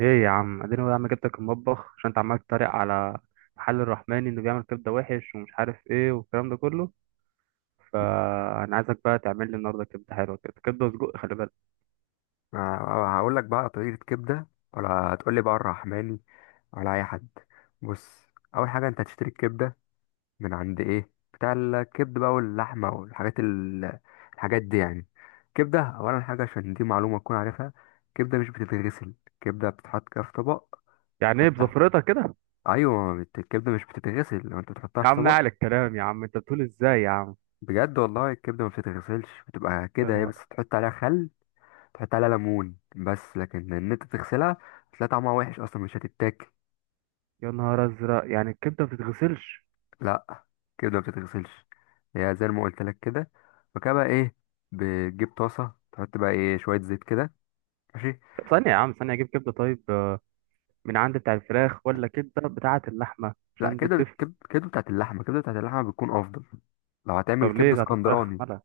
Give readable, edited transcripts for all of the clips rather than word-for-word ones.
ايه يا عم، اديني يا عم، جبتك المطبخ عشان انت عمال تتريق على محل الرحماني انه بيعمل كبده وحش ومش عارف ايه والكلام ده كله. فانا عايزك بقى تعمل لي النهارده كبده حلوه كده، كبده وسجق. خلي بالك. هقول لك بقى طريقة كبدة، ولا هتقول لي بقى الرحماني، ولا اي حد؟ بص، اول حاجة انت هتشتري الكبدة من عند ايه بتاع الكبد بقى، واللحمة والحاجات الحاجات دي يعني. كبدة اولا حاجة، عشان دي معلومة تكون عارفها. كبدة مش بتتغسل، كبدة بتتحط كده في طبق، يعني ايه تحطها. بزفرتك كده؟ ايوه، الكبدة مش بتتغسل، لو انت بتحطها يا في عم اعلى طبق. الكلام، يا عم انت بتقول ازاي يا عم؟ بجد والله، الكبدة ما بتتغسلش، بتبقى يا كده هي، نهار! بس تحط عليها خل، تحط عليها ليمون بس. لكن ان انت تغسلها، هتلاقي طعمها وحش اصلا، مش هتتاكل. يا نهار ازرق! يعني الكبده ما بتتغسلش؟ لا، كده ما بتتغسلش، هي زي ما قلت لك كده. فكده بقى ايه، بتجيب طاسه، تحط بقى ايه شويه زيت كده. ماشي. ثانيه يا عم، ثانيه. اجيب كبده، طيب، من عند بتاع الفراخ ولا كبده بتاعه اللحمه؟ لا، عشان دي بتفرق. كده بتاعت اللحمه، كده بتاعت اللحمه بتكون افضل، لو هتعمل طب ليه كبده بتاعه الفراخ اسكندراني. مالها؟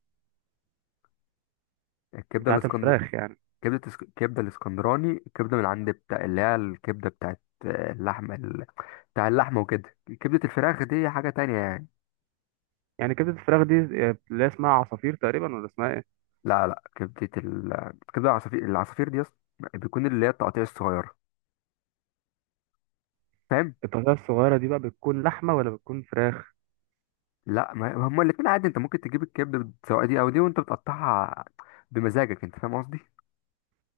الكبده بتاعه الاسكندر الفراخ يعني؟ الكبده الاسكندراني، الكبده من عند بتاع اللي هي الكبده بتاعت اللحمه بتاع اللحمه، وكده. كبده الفراخ دي حاجه تانية يعني. يعني كبده الفراخ دي اللي اسمها عصافير تقريبا، ولا اسمها ايه؟ لا، لا، كبدة العصافير. بيكون اللي هي التقطيع الصغيرة، فاهم. الطاسة الصغيرة دي بقى بتكون لحمة ولا بتكون فراخ؟ لا، ما هما الاتنين عادي، انت ممكن تجيب الكبدة سواء دي او دي، وانت بتقطعها بمزاجك، انت فاهم قصدي.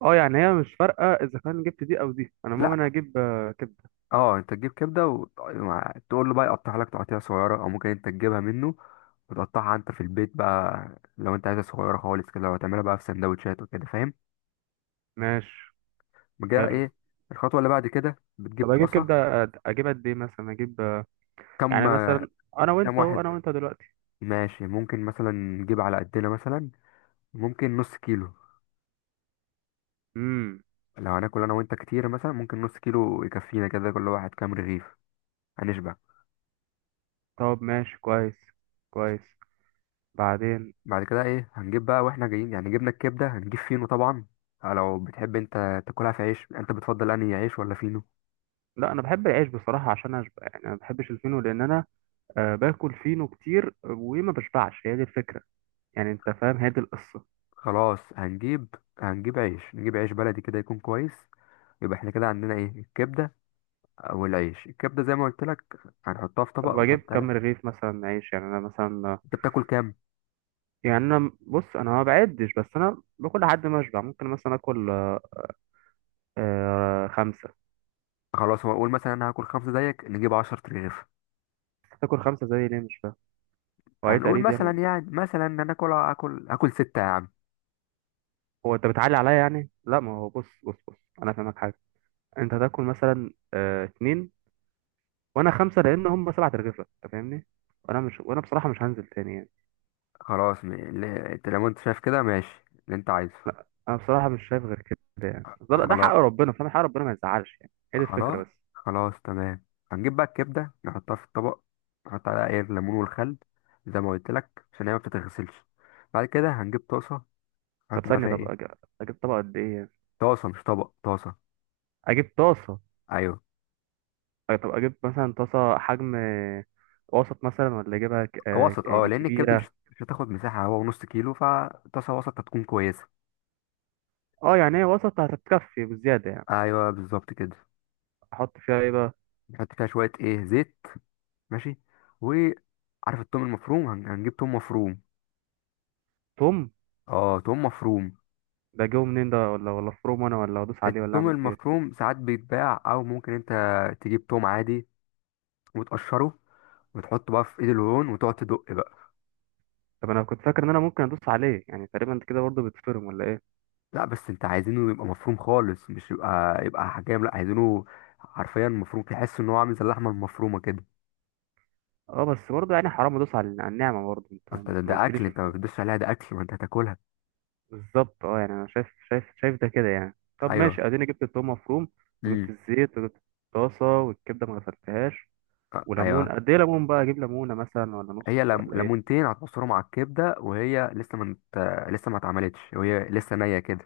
اه، يعني هي مش فارقة اذا كان جبت دي او دي. انا المهم لا، انا اجيب كبدة. اه، انت تجيب كبدة وتقول له بقى يقطعها لك تقطيع صغيرة، او ممكن انت تجيبها منه وتقطعها انت في البيت بقى، لو انت عايزها صغيرة خالص كده، وتعملها بقى في سندوتشات وكده، فاهم. ماشي. بقى حلو. ايه الخطوة اللي بعد كده، طب بتجيب اجيب طاسة. كبدة، اجيب قد ايه؟ مثلا اجيب، كم؟ يعني مثلا، انا كم وانت اهو، واحد؟ انا وانت دلوقتي. ماشي، ممكن مثلا نجيب على قدنا، مثلا ممكن نص كيلو. امم. لو هناكل انا وانت كتير مثلا، ممكن نص كيلو يكفينا كده، كل واحد كام رغيف، هنشبع. طب ماشي، كويس كويس. بعدين. بعد كده ايه، هنجيب بقى واحنا جايين يعني، جبنا الكبده، هنجيب فينو طبعا. آه، لو بتحب انت تاكلها في عيش، انت بتفضل انهي عيش ولا فينو؟ لا، انا بحب العيش بصراحة عشان اشبع. يعني انا ما بحبش الفينو لان انا باكل فينو كتير وما بشبعش. هي دي الفكرة. يعني انت فاهم، هي دي القصة. خلاص، هنجيب عيش، نجيب عيش بلدي كده، يكون كويس. يبقى احنا كده عندنا ايه الكبده، او العيش. الكبده زي ما قلت لك، هنحطها في طب طبق اجيب ونحط كام عليها. رغيف مثلا عيش؟ يعني انا مثلا، انت بتاكل كام؟ يعني انا بص، انا ما بعدش، بس انا باكل لحد ما اشبع. ممكن مثلا اكل خمسه. خلاص، هو اقول مثلا انا هاكل خمسه زيك، نجيب 10 رغيف. تاكل خمسه زي ليه؟ مش فاهم. هو ايه، هنقول تقليد يعني مثلا، ولا إيه؟ يعني مثلا ان انا اكل ستة يا عم. هو انت بتعلي عليا يعني؟ لا، ما هو بص بص بص، انا فاهمك حاجه. انت تاكل مثلا اتنين وانا خمسه، لان هم سبعة رغيفه، انت فاهمني. وانا بصراحه مش هنزل تاني يعني. خلاص، انت لو انت شايف كده ماشي اللي انت عايزه. انا بصراحه مش شايف غير كده. يعني ده حق خلاص، ربنا، فاهم؟ حق ربنا ما يزعلش يعني. هي دي الفكره خلاص، بس. خلاص، تمام. هنجيب بقى الكبدة، نحطها في الطبق، نحط عليها ايه الليمون والخل، زي ما قلت لك، عشان هي ما بتتغسلش. بعد كده هنجيب طاسة، طب نحط بقى ثانيه، فيها ايه. اجيب طبق قد ايه يعني؟ طاسة مش طبق، طاسة. اجيب طاسه. ايوه. طب اجيب مثلا طاسه حجم وسط مثلا، ولا اجيبها ك... آه، وسط، اه، يعني لان الكبدة كبيره؟ مش هتاخد مساحة، هو نص كيلو، فطاسة وسط هتكون كويسة. اه، يعني هي وسط هتتكفي بزياده يعني. ايوه بالظبط كده. احط فيها ايه بقى؟ نحط فيها شوية ايه زيت. ماشي. وعارف التوم المفروم، هنجيب توم مفروم. توم؟ اه، توم مفروم. ده جوه منين ده، ولا فروم انا، ولا ادوس عليه، ولا التوم اعمل فيه إيه؟ المفروم ساعات بيتباع، او ممكن انت تجيب توم عادي، وتقشره، وتحطه بقى في ايد الهون وتقعد تدق بقى. طب انا كنت فاكر ان انا ممكن ادوس عليه، يعني تقريبا انت كده برضه بتفرم ولا ايه؟ لا، بس انت عايزينه يبقى مفروم خالص، مش يبقى حجام. لا، عايزينه حرفيا مفروم، تحس ان هو عامل زي اللحمه المفرومه كده. اه بس برضه يعني حرام ادوس على النعمه، برضه انت. ما انت ده, ما ده اكل، قلتليش انت ما الحوار. بتدوسش عليها، ده اكل ما انت هتاكلها. بالظبط، اه يعني انا شايف شايف شايف ده كده يعني. طب ايوه. ماشي، اديني جبت التوم مفروم. وجبت امم. الزيت، وجبت الطاسه والكبده ما غسلتهاش. وليمون ايوه. قد ايه؟ ليمون بقى اجيب ليمونه مثلا ولا هي نص ولا ايه؟ ليمونتين هتعصرهم على الكبده، وهي لسه ما مت... لسه ما اتعملتش، وهي لسه نيه كده.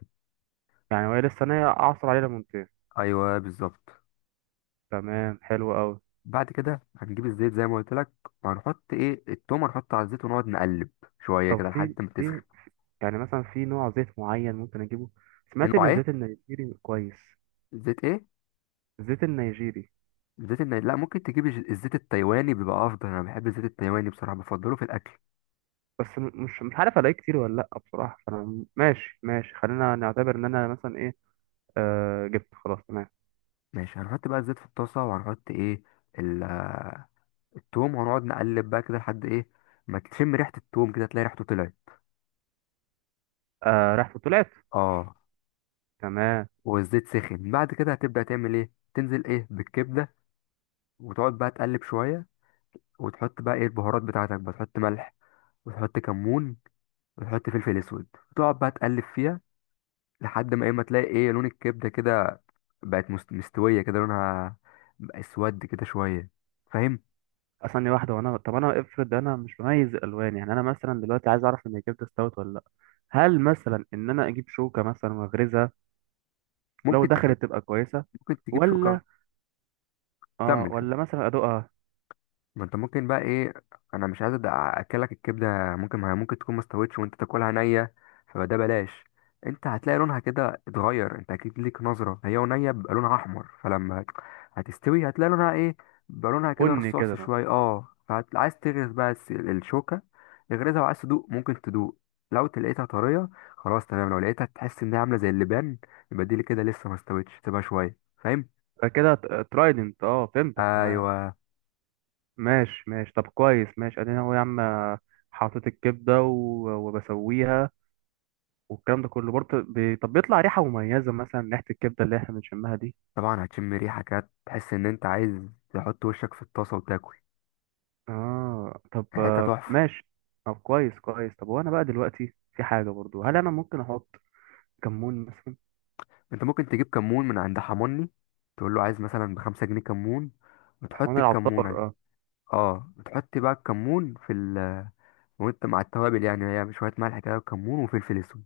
يعني وهي لسه نيه اعصر عليه ليمونتين؟ ايوه بالظبط. تمام، حلو قوي. بعد كده هنجيب الزيت زي ما قلت لك، وهنحط ايه التوم، هنحطه على الزيت، ونقعد نقلب شويه طب كده لحد في ما في تسخن. يعني مثلا في نوع زيت معين ممكن اجيبه؟ في سمعت نوع ان ايه؟ الزيت النيجيري كويس. زيت ايه؟ الزيت النيجيري. لا، ممكن تجيب الزيت التايواني، بيبقى افضل. انا بحب الزيت التايواني بصراحه، بفضله في الاكل. بس مش عارف الاقيه كتير ولا لا، بصراحه فانا ماشي ماشي، خلينا نعتبر ان انا مثلا ايه، جبت خلاص، تمام. ماشي، هنحط بقى الزيت في الطاسه، وهنحط ايه ال... آه، التوم، وهنقعد نقلب بقى كده لحد ايه، ما تشم ريحه التوم كده، تلاقي ريحته طلعت. رحت طلعت. اه. تمام. والزيت سخن. بعد كده هتبدأ تعمل ايه، تنزل ايه بالكبدة، وتقعد بقى تقلب شوية، وتحط بقى ايه البهارات بتاعتك بقى، تحط ملح، وتحط كمون، وتحط فلفل اسود، وتقعد بقى تقلب فيها لحد ما ايه، ما تلاقي ايه لون الكبدة كده بقت مستوية كده، لونها بقى اسود كده شوية، فاهم. ثانية واحدة، طب انا افرض انا مش بميز الالوان، يعني انا مثلا دلوقتي عايز اعرف ان الجبنة استوت ولا لا. هل مثلا ان انا اجيب شوكة مثلا واغرزها؟ لو ممكن تجيب دخلت تبقى كويسة. ممكن تجيب شوكة. ولا؟ اه، كمل، كمل. ولا مثلا ادوقها؟ ما انت ممكن بقى ايه، انا مش عايز اكلك الكبده، ممكن ما هي ممكن تكون ما استوتش، وانت تاكلها نيه، فده بلاش. انت هتلاقي لونها كده اتغير، انت اكيد ليك نظره، هي ونيه بيبقى لونها احمر، فلما هتستوي هتلاقي لونها ايه، بيبقى لونها كده بن كده رصاصي مثلا. شويه. اه، فعايز تغرز بقى الشوكه، اغرزها، وعايز تدوق، ممكن تدوق. لو لقيتها طريه، خلاص تمام. لو لقيتها تحس انها عامله زي اللبان، يبقى دي اللي كده لسه ما استوتش، تبقى شويه، فاهم. فكده ترايدنت، اه فهمتك تمام. ايوه ماشي ماشي، طب كويس، ماشي ادينا اهو يا عم. حطيت الكبدة وبسويها، والكلام ده كله برضه طب بيطلع ريحة مميزة مثلا، ريحة الكبدة اللي احنا بنشمها دي؟ طبعا، هتشم ريحة كده، تحس ان انت عايز تحط وشك في الطاسة وتاكل، اه، طب ريحتها تحفة. ماشي. طب كويس كويس، طب وانا بقى دلوقتي في حاجه برضو، هل انا ممكن احط كمون مثلا؟ انت ممكن تجيب كمون من عند حموني، تقول له عايز مثلا بـ5 جنيه كمون، حيوان وتحط الكمون العطار، عليه. اه. اه، وتحط بقى الكمون في ال وانت مع التوابل يعني، هي شوية ملح كده، وكمون، وفلفل اسود،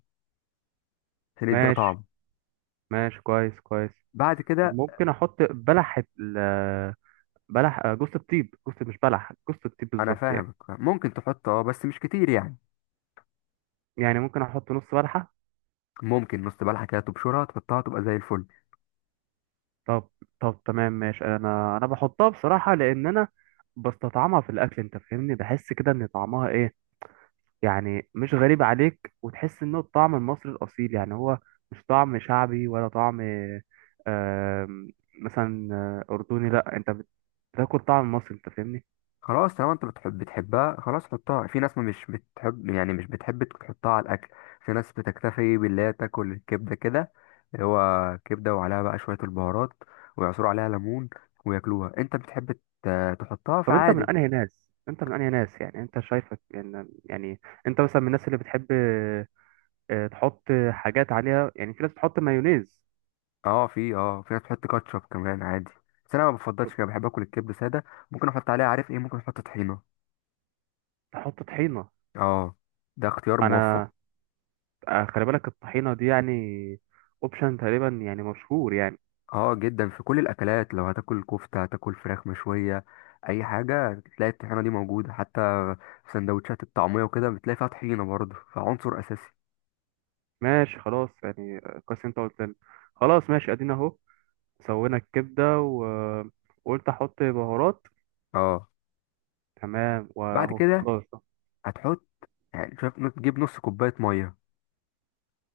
عشان يديها ماشي طعم. ماشي، كويس كويس. بعد طب كده، ممكن احط بلح، جوز الطيب، جوز مش بلح، جوز الطيب انا بالظبط يعني. فاهمك، ممكن تحط، اه، بس مش كتير يعني. يعني ممكن احط نص بلحه؟ ممكن نص بلحة كده، تبشرها، تحطها، تبقى زي الفل. طب طب تمام، ماشي، انا بحطها بصراحه لان انا بستطعمها في الاكل انت فاهمني، بحس كده ان طعمها ايه. يعني مش غريب عليك، وتحس انه الطعم المصري الاصيل يعني. هو مش طعم شعبي ولا طعم آم، مثلا اردني. لا، انت بتاكل طعم مصري انت فاهمني. خلاص، طالما انت بتحبها، خلاص حطها. في ناس ما مش بتحب يعني، مش بتحب تحطها على الاكل، في ناس بتكتفي باللي هي تاكل الكبده كده، اللي هو كبده وعليها بقى شويه البهارات، ويعصروا عليها ليمون وياكلوها. انت بتحب تحطها، طب فعادي. انت من انهي ناس، يعني انت شايفك يعني, يعني انت مثلا من الناس اللي بتحب تحط حاجات عليها، يعني في ناس بتحط مايونيز. اه، في ناس بتحط كاتشب كمان، عادي. بس انا ما بفضلش كده، بحب اكل الكبده ساده. ممكن احط عليها عارف ايه، ممكن احط طحينه. تحط طحينة؟ اه، ده اختيار موفق. انا خلي بالك الطحينة دي يعني اوبشن تقريبا، يعني مشهور يعني. اه، جدا، في كل الاكلات، لو هتاكل كفته، هتاكل فراخ مشويه، اي حاجه، تلاقي الطحينه دي موجوده، حتى في سندوتشات الطعميه وكده بتلاقي فيها طحينه برضه، فعنصر اساسي. ماشي خلاص، يعني كويس انت قلت لي. خلاص ماشي ادينا اهو. سوينا الكبده وقلت احط بهارات. اه. تمام بعد واهو كده خلاص. هتحط، يعني شوف، تجيب نص كوبايه ميه،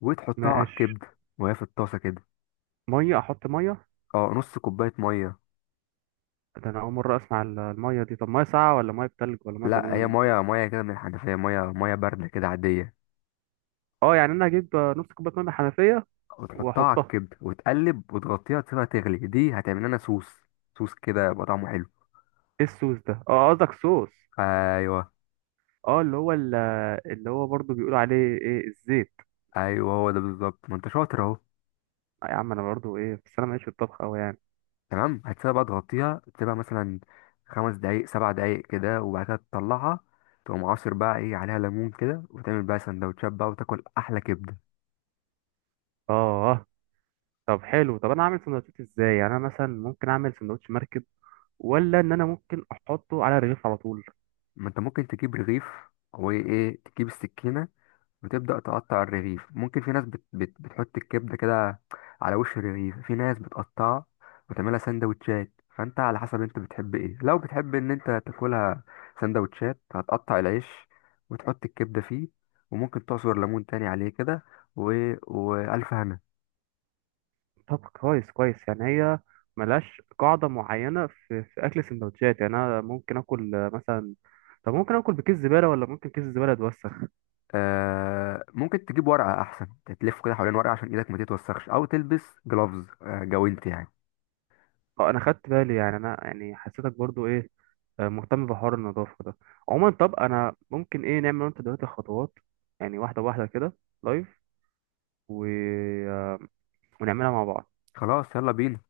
وتحطها على ماشي. الكبده وهي في الطاسه كده. ميه؟ احط ميه؟ اه، نص كوبايه ميه. ده انا اول مره اسمع الميه دي. طب ميه ساقعه ولا ميه بتلج ولا ميه لا، هي بليمون؟ ميه، ميه كده من الحنفيه، ميه ميه بارده كده، عاديه. اه، يعني انا اجيب نص كوبايه ميه من الحنفيه وتحطها على واحطها. الكبده، وتقلب، وتغطيها، تسيبها تغلي، دي هتعمل لنا صوص، صوص كده يبقى طعمه حلو. ايه الصوص ده؟ اه قصدك صوص. ايوه. اه، اللي هو برضو بيقولوا عليه، ايه، الزيت. ايوه، هو ده بالظبط، ما انت شاطر اهو. يا عم انا برضو ايه، بس انا ماليش في الطبخ قوي يعني. تمام، هتسيبها بقى تغطيها، تسيبها مثلا 5 دقايق، 7 دقايق كده، وبعد كده تطلعها، تقوم عاصر بقى ايه عليها ليمون كده، وتعمل بقى سندوتشات بقى، وتاكل احلى كبده. اه طب حلو. طب انا اعمل سندوتشات ازاي؟ يعني انا مثلا ممكن اعمل سندوتش مركب، ولا ان انا ممكن احطه على الرغيف على طول؟ ما انت ممكن تجيب رغيف، او ايه، تجيب السكينه، وتبدأ تقطع الرغيف. ممكن في ناس بت بت بتحط الكبدة كده على وش الرغيف، في ناس بتقطعها وتعملها سندوتشات. فانت على حسب انت بتحب ايه، لو بتحب ان انت تاكلها سندوتشات، هتقطع العيش، وتحط الكبدة فيه، وممكن تعصر ليمون تاني عليه كده، و... وألف هنا. طب كويس كويس، يعني هي ملهاش قاعدة معينة في اكل السندوتشات. يعني انا ممكن اكل مثلا، طب ممكن اكل بكيس زبالة ولا ممكن كيس الزبالة يتوسخ؟ آه، ممكن تجيب ورقة أحسن، تلف كده حوالين ورقة، عشان إيدك ما تتوسخش، أو تلبس جلوفز جوانت يعني. اه، انا خدت بالي. يعني انا يعني حسيتك برضو ايه، مهتم بحوار النظافة ده. عموما، طب انا ممكن ايه، نعمل انت دلوقتي خطوات، يعني واحدة واحدة كده، لايف و... آه، ونعملها مع بعض. خلاص، يلا بينا.